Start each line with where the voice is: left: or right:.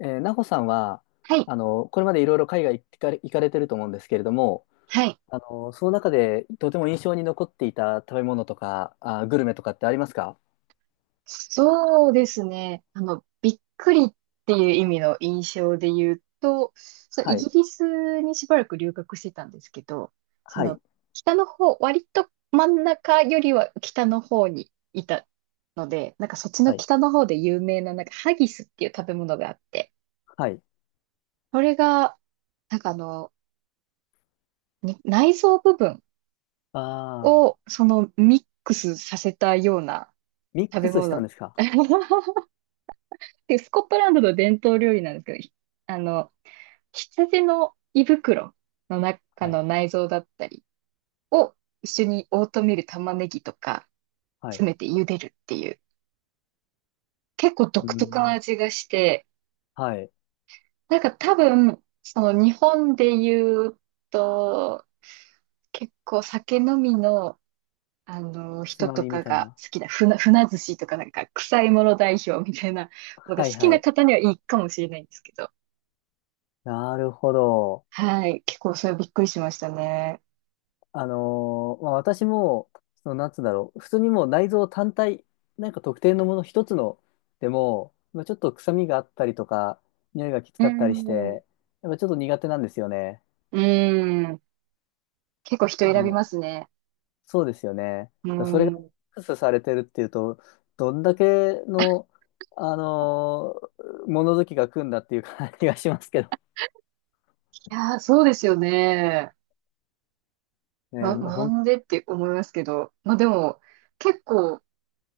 left: なほさんは、
right: はい。
left: これまでいろいろ海外行かれ、行かれてると思うんですけれども、
right: はい。
left: その中でとても印象に残っていた食べ物とか、グルメとかってありますか？
right: そうですね。あの、びっくりっていう意味の印象で言うと、そう、イ
left: は
right: ギ
left: い、
right: リスにしばらく留学してたんですけど、そ
left: は
right: の、
left: い、
right: 北の方、割と真ん中よりは北の方にいたので、なんかそっちの
left: はい、
right: 北の方で有名な、なんかハギスっていう食べ物があって、
left: はい。
right: それが、なんかあの、に内臓部分
left: ああ、
right: をそのミックスさせたような
left: ミッ
right: 食
left: ク
right: べ
left: スしたん
right: 物。
left: ですか？
right: で、スコットランドの伝統料理なんですけど、ひあの、羊の胃袋の中
left: はい、
right: の内臓だったりを一緒にオートミール玉ねぎとか
left: はい。
right: 詰めて茹でるっていう、結構
left: うー
right: 独特な
left: ん、
right: 味がして、
left: はい。
right: なんか多分、その日本で言うと、結構酒飲みの、あの
left: つ
right: 人
left: ま
right: と
left: みみ
right: か
left: たい
right: が
left: な。
right: 好きな船寿司とかなんか臭いもの代表みたいなのが
left: はい、
right: 好き
left: は
right: な
left: い。
right: 方にはいいかもしれないんですけど、
left: なるほど。
right: はい。結構それはびっくりしましたね。
left: まあ、私も、その、なんつうんだろう、普通にもう内臓単体、なんか特定のもの一つのでも、まあ、ちょっと臭みがあったりとか、匂いがきつ
right: う
left: かったりし
right: ん。
left: て、やっぱちょっと苦手なんですよね。
right: うん。結構人
left: あ
right: 選びま
left: の、
right: すね。
left: そうですよね。
right: う
left: だそれが
right: ん。
left: ミ
right: い
left: ックスされてるっていうと、どんだけの、あのー物好きが来るんだっていう感じがしますけど。
right: やー、そうですよね。
left: ね、
right: なんでって思いますけど。まあでも、結構、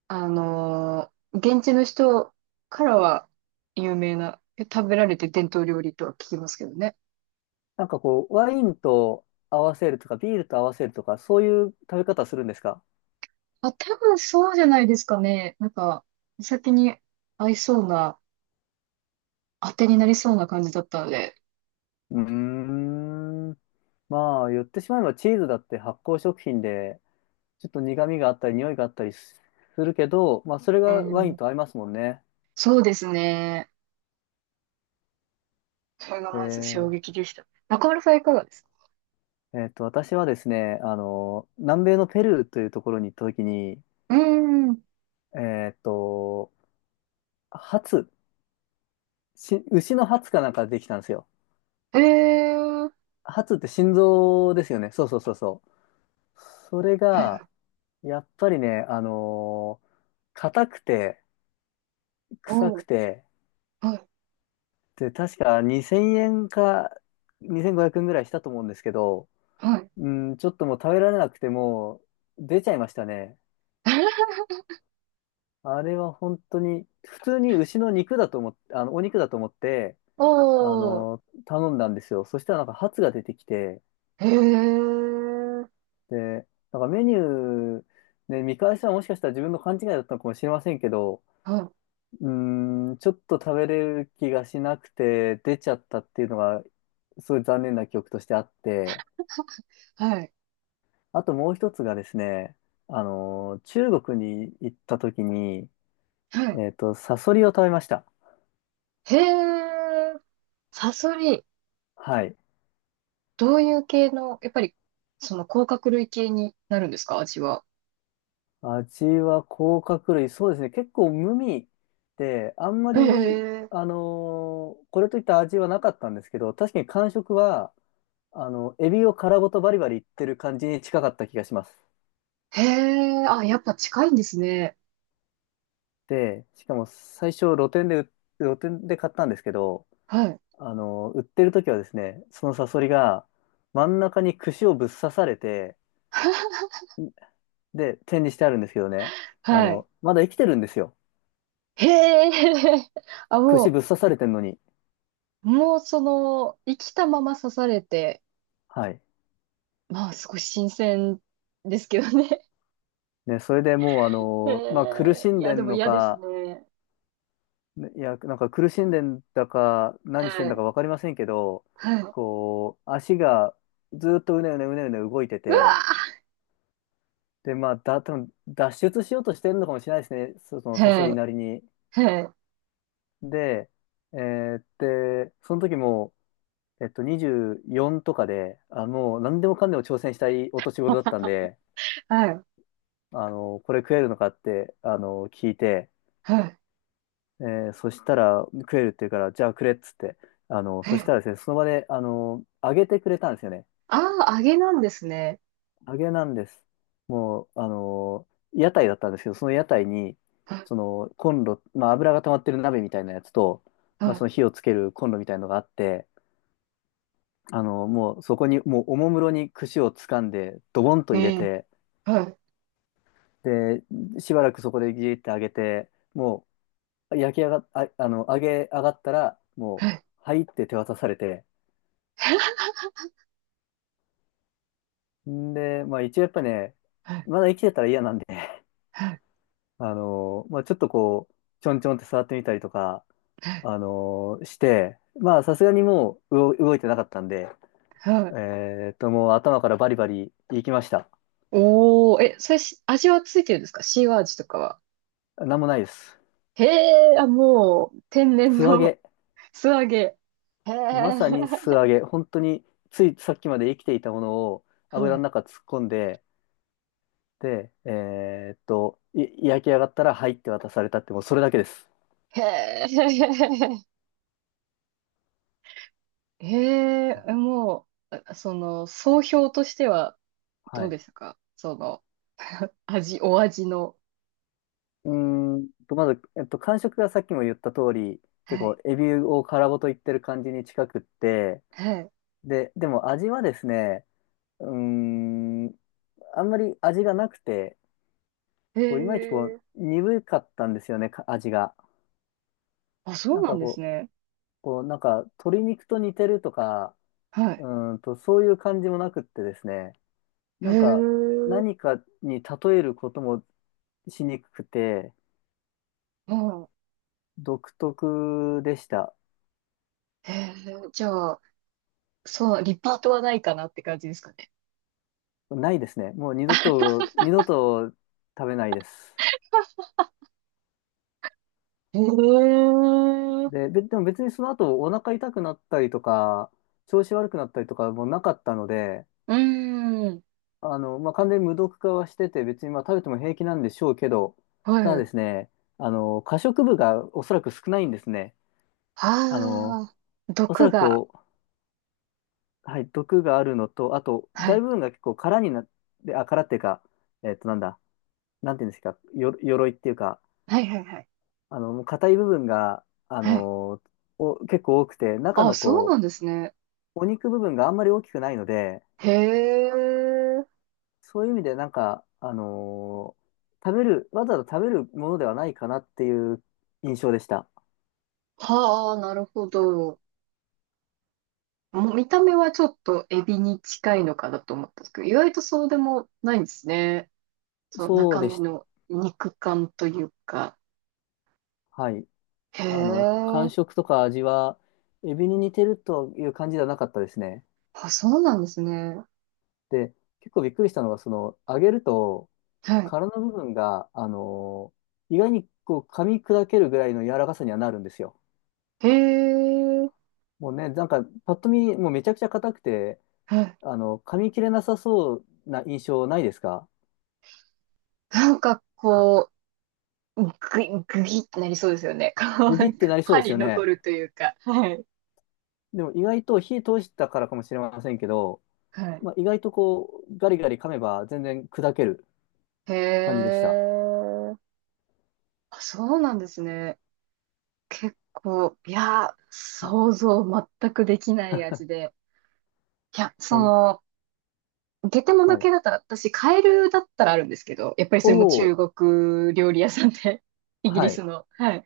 right: 現地の人からは有名な、食べられて伝統料理とは聞きますけどね。
left: なんかこう、ワインと合わせるとか、ビールと合わせるとか、そういう食べ方するんですか？
right: あ、多分そうじゃないですかね。なんか、お酒に合いそうな、当てになりそうな感じだったので。
left: うーん。まあ、言ってしまえばチーズだって発酵食品で、ちょっと苦味があったり、匂いがあったりするけど、まあ、それ
right: う
left: がワイン
right: ん。
left: と合いますもんね。
right: そうですね。それが
left: え
right: まず衝
left: ー
right: 撃でした。中村さんいかがですか？
left: 私はですね、南米のペルーというところに行った時に、
right: うーん。
left: えっと、ハツ、し牛のハツかなんかできたんですよ。
right: えー
left: ハツって心臓ですよね。そうそうそうそう。それが、やっぱりね、硬くて、臭
right: お
left: く
right: ー、
left: て、
right: はい、
left: で、確か2000円か2500円ぐらいしたと思うんですけど、
right: はい。
left: うん、ちょっともう食べられなくてもう出ちゃいましたね。あれは本当に、普通に牛の肉だと思ってお肉だと思って、
right: おー、
left: 頼んだんですよ。そしたらなんかハツが出てきて、
right: へー、
left: で、なんかメニュー、ね、見返したらもしかしたら自分の勘違いだったのかもしれませんけど、
right: は
left: うーん、ちょっと食べれる気がしなくて出ちゃったっていうのが、すごい残念な記憶としてあって、
right: い、はい、
left: あともう一つがですね、中国に行った時に、
right: はい。
left: サソリを食べました。
right: へー、サソリ、
left: はい。
right: どういう系の、やっぱり、その甲殻類系になるんですか、味は。
left: 味は甲殻類、そうですね、結構無味で、あんま
right: へ
left: り、
right: ー、
left: これといった味はなかったんですけど、確かに感触は、エビを殻ごとバリバリいってる感じに近かった気がします。
right: へー、あ、やっぱ近いんですね。
left: で、しかも最初露店で買ったんですけど、
right: はい、
left: 売ってる時はですね、そのサソリが真ん中に串をぶっ刺されて、で、展示してあるんですけどね、
right: はい。
left: まだ生きてるんですよ。
right: へー、あ、
left: 串ぶっ刺されてんのに。
right: もうその、生きたまま刺されて、
left: はい。
right: まあ、少し新鮮ですけどね。
left: ね、それでもう、まあ、苦し
right: い
left: んで
right: や、で
left: ん
right: も
left: の
right: 嫌です
left: か、
right: ね。
left: いや、なんか苦しんでんだか、
right: は
left: 何してんだか
right: い。
left: わかりませんけど、
right: はい。
left: こう、足がずっとうねうねうねうね動いて
right: う
left: て、
right: わ
left: で、まあ、多分脱出しようとしてるのかもしれないですね、その
right: ー
left: サソ
right: は
left: リ
right: い。
left: なりに。
right: はい。
left: で、えーで、その時も、24とかで、あ、もう何でもかんでも挑戦したいお年頃だったんで、
right: はい。
left: これ食えるのかって、聞いて、
right: はい。
left: えそしたら食えるって言うから、じゃあくれっつって、
right: は
left: そし
right: い
left: たらですね、その場で、揚げてくれたんですよね。
right: ああ、揚げなんですね。
left: 揚げなんです。もう、屋台だったんですけど、その屋台に、
right: はい。
left: そのコンロ、まあ、油が溜まってる鍋みたいなやつと、まあ、そ
right: は
left: の火をつけるコンロみたいなのがあって、もうそこに、もうおもむろに串をつかんで、ドボンと
right: い。
left: 入れて、
right: はい。
left: で、しばらくそこでギーって揚げて、もう焼き上が、あ、あの、揚げ上がったら、もう、
right: はい。
left: はいって手渡されて、んで、まあ一応やっぱね、
right: はい。
left: まだ生きてたら嫌なんで、
right: はい。
left: まあちょっとこう、ちょんちょんって触ってみたりとか、して、まあさすがにもう動いてなかったんで、
right: は
left: え
right: い。
left: もう頭からバリバリいきました。
right: おー、え、それし、味はついてるんですか？塩味とかは。
left: なんもないです。
right: へえ、あ、もう、天然
left: 素揚
right: の
left: げ。
right: 素揚げ。へえ、
left: まさに素揚げ。本当に、ついさっきまで生きていたものを
right: は
left: 油の
right: い。
left: 中突っ込んで、で、焼き上がったら、はいって渡されたって、もうそれだけです。
right: へえ、ええ、もう、あその、総評としては
left: は
right: どう
left: い。
right: でしたか？その、お味の。
left: まず、感触がさっきも言った通り、結
right: は
left: 構、
right: い。
left: エビを殻ごといってる感じに近くって、
right: は
left: でも味はですね、うーん、あんまり味がなくて、
right: い。へ
left: こういまいちこう、
right: え。
left: 鈍かったんですよね、味が。
right: あ、そ
left: な
right: う
left: ん
right: なん
left: か
right: です
left: こう、
right: ね。
left: なんか、鶏肉と似てるとか、
right: は
left: う
right: い。
left: そういう感じもなくってですね、
right: へ
left: なんか、
right: え。う
left: 何かに例えることもしにくくて、
right: ん。
left: 独特でした。
right: へえ。じゃあ、そう、リピートはないかなって感じですかね。
left: ないですね。もう二度と、二度と食べないです。
right: へえ。う
left: で、でも別にその後お腹痛くなったりとか、調子悪くなったりとかもなかったので、
right: ーん。
left: まあ、完全に無毒化はしてて、別にまあ食べても平気なんでしょうけど、
right: は
left: ただで
right: い。
left: すね、可食部がおそらく少ないんですね。あの、
right: ああ、
left: おそ
right: 毒
left: らく
right: が。
left: こう、はい、毒があるのと、あと、
right: は
left: 大
right: い。
left: 部分が結構空になって、あ、空っていうか、なんだ、なんていうんですか、鎧っていうか、
right: はいはいはい。
left: 硬い部分が、
right: はい。
left: 結構多くて、中
right: あ、
left: の
right: そうな
left: こ
right: んですね。
left: う、お肉部分があんまり大きくないので、
right: へえ。
left: そういう意味でなんか、食べる、わざわざ食べるものではないかなっていう印象でした。
right: はあ、なるほど。もう見た目はちょっとエビに近いのかなと思ったんですけど、意外とそうでもないんですね。そう、
left: そう
right: 中
left: で
right: 身
left: した。
right: の肉感というか。
left: はい。
right: へ
left: 感
right: え。
left: 触とか味は、エビに似てるという感じではなかったですね。
right: あ、そうなんですね。
left: で、結構びっくりしたのが、その、揚げると、
right: はい。
left: 殻の部分が、意外にこう噛み砕けるぐらいの柔らかさにはなるんですよ。
right: へえ。
left: もうね、なんかパッと見、もうめちゃくちゃ硬くて、
right: はい。
left: 噛み切れなさそうな印象ないですか？
right: なんかこう、グイグぎってなりそうですよね。こう、
left: ブ
right: な
left: ギっ
right: ん
left: て
right: か
left: なりそう
right: 歯
left: ですよ
right: に残
left: ね。
right: るというか。はい。
left: でも意外と火通したからかもしれませんけど、
right: はい。
left: まあ、意外とこう、ガリガリ噛めば全然砕ける
right: へ
left: 感じでした。
right: え。あ、そうなんですね。結構、いやー、
left: まあ、
right: 想像全くできない味で。いや、そ
left: ほん、
right: の、ゲテモノ
left: はい。
right: 系だったら、私、カエルだったらあるんですけど、やっぱり
left: お
right: それも
left: ー、
right: 中国料理屋さんで、イギ
left: は
right: リ
left: い。
right: スの。はい。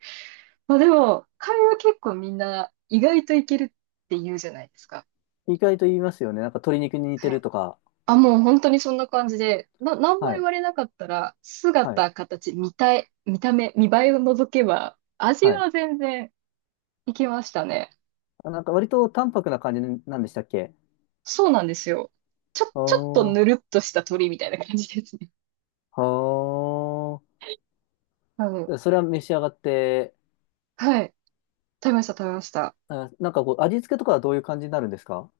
right: まあでも、カエルは結構みんな意外といけるって言うじゃないですか。
left: 意外と言いますよね。なんか鶏肉に似て
right: は
left: る
right: い。
left: とか。
right: あ、もう本当にそんな感じで、何
left: は
right: も言
left: い、
right: われなかったら、
left: はい、
right: 姿、形、見た目、見栄えを除けば、味
left: はい。
right: は全然いけましたね。
left: あ、なんか割と淡白な感じなんでしたっけ？
right: そうなんですよ。
left: あ
right: ちょっと
left: ー。
right: ぬるっとした鳥みたいな感じですね。
left: は
right: うん。
left: あ。それは召し上がって、
right: はい。食べました、食べました。
left: あ、なんかこう、味付けとかはどういう感じになるんですか？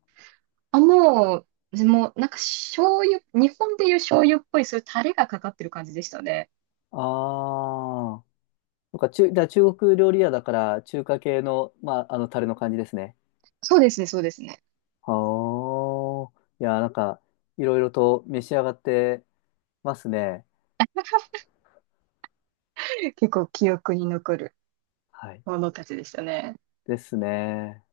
right: あ、もう、でも、なんか醤油、日本でいう醤油っぽい、そういうタレがかかってる感じでしたね。
left: ああー。なんかだから中国料理屋だから、中華系の、まあ、タレの感じですね。
right: そうですね、そうですね。
left: はあ。いや、なんか、いろいろと召し上がってますね。
right: 結構記憶に残る
left: はい。
right: ものたちでしたね。
left: ですね。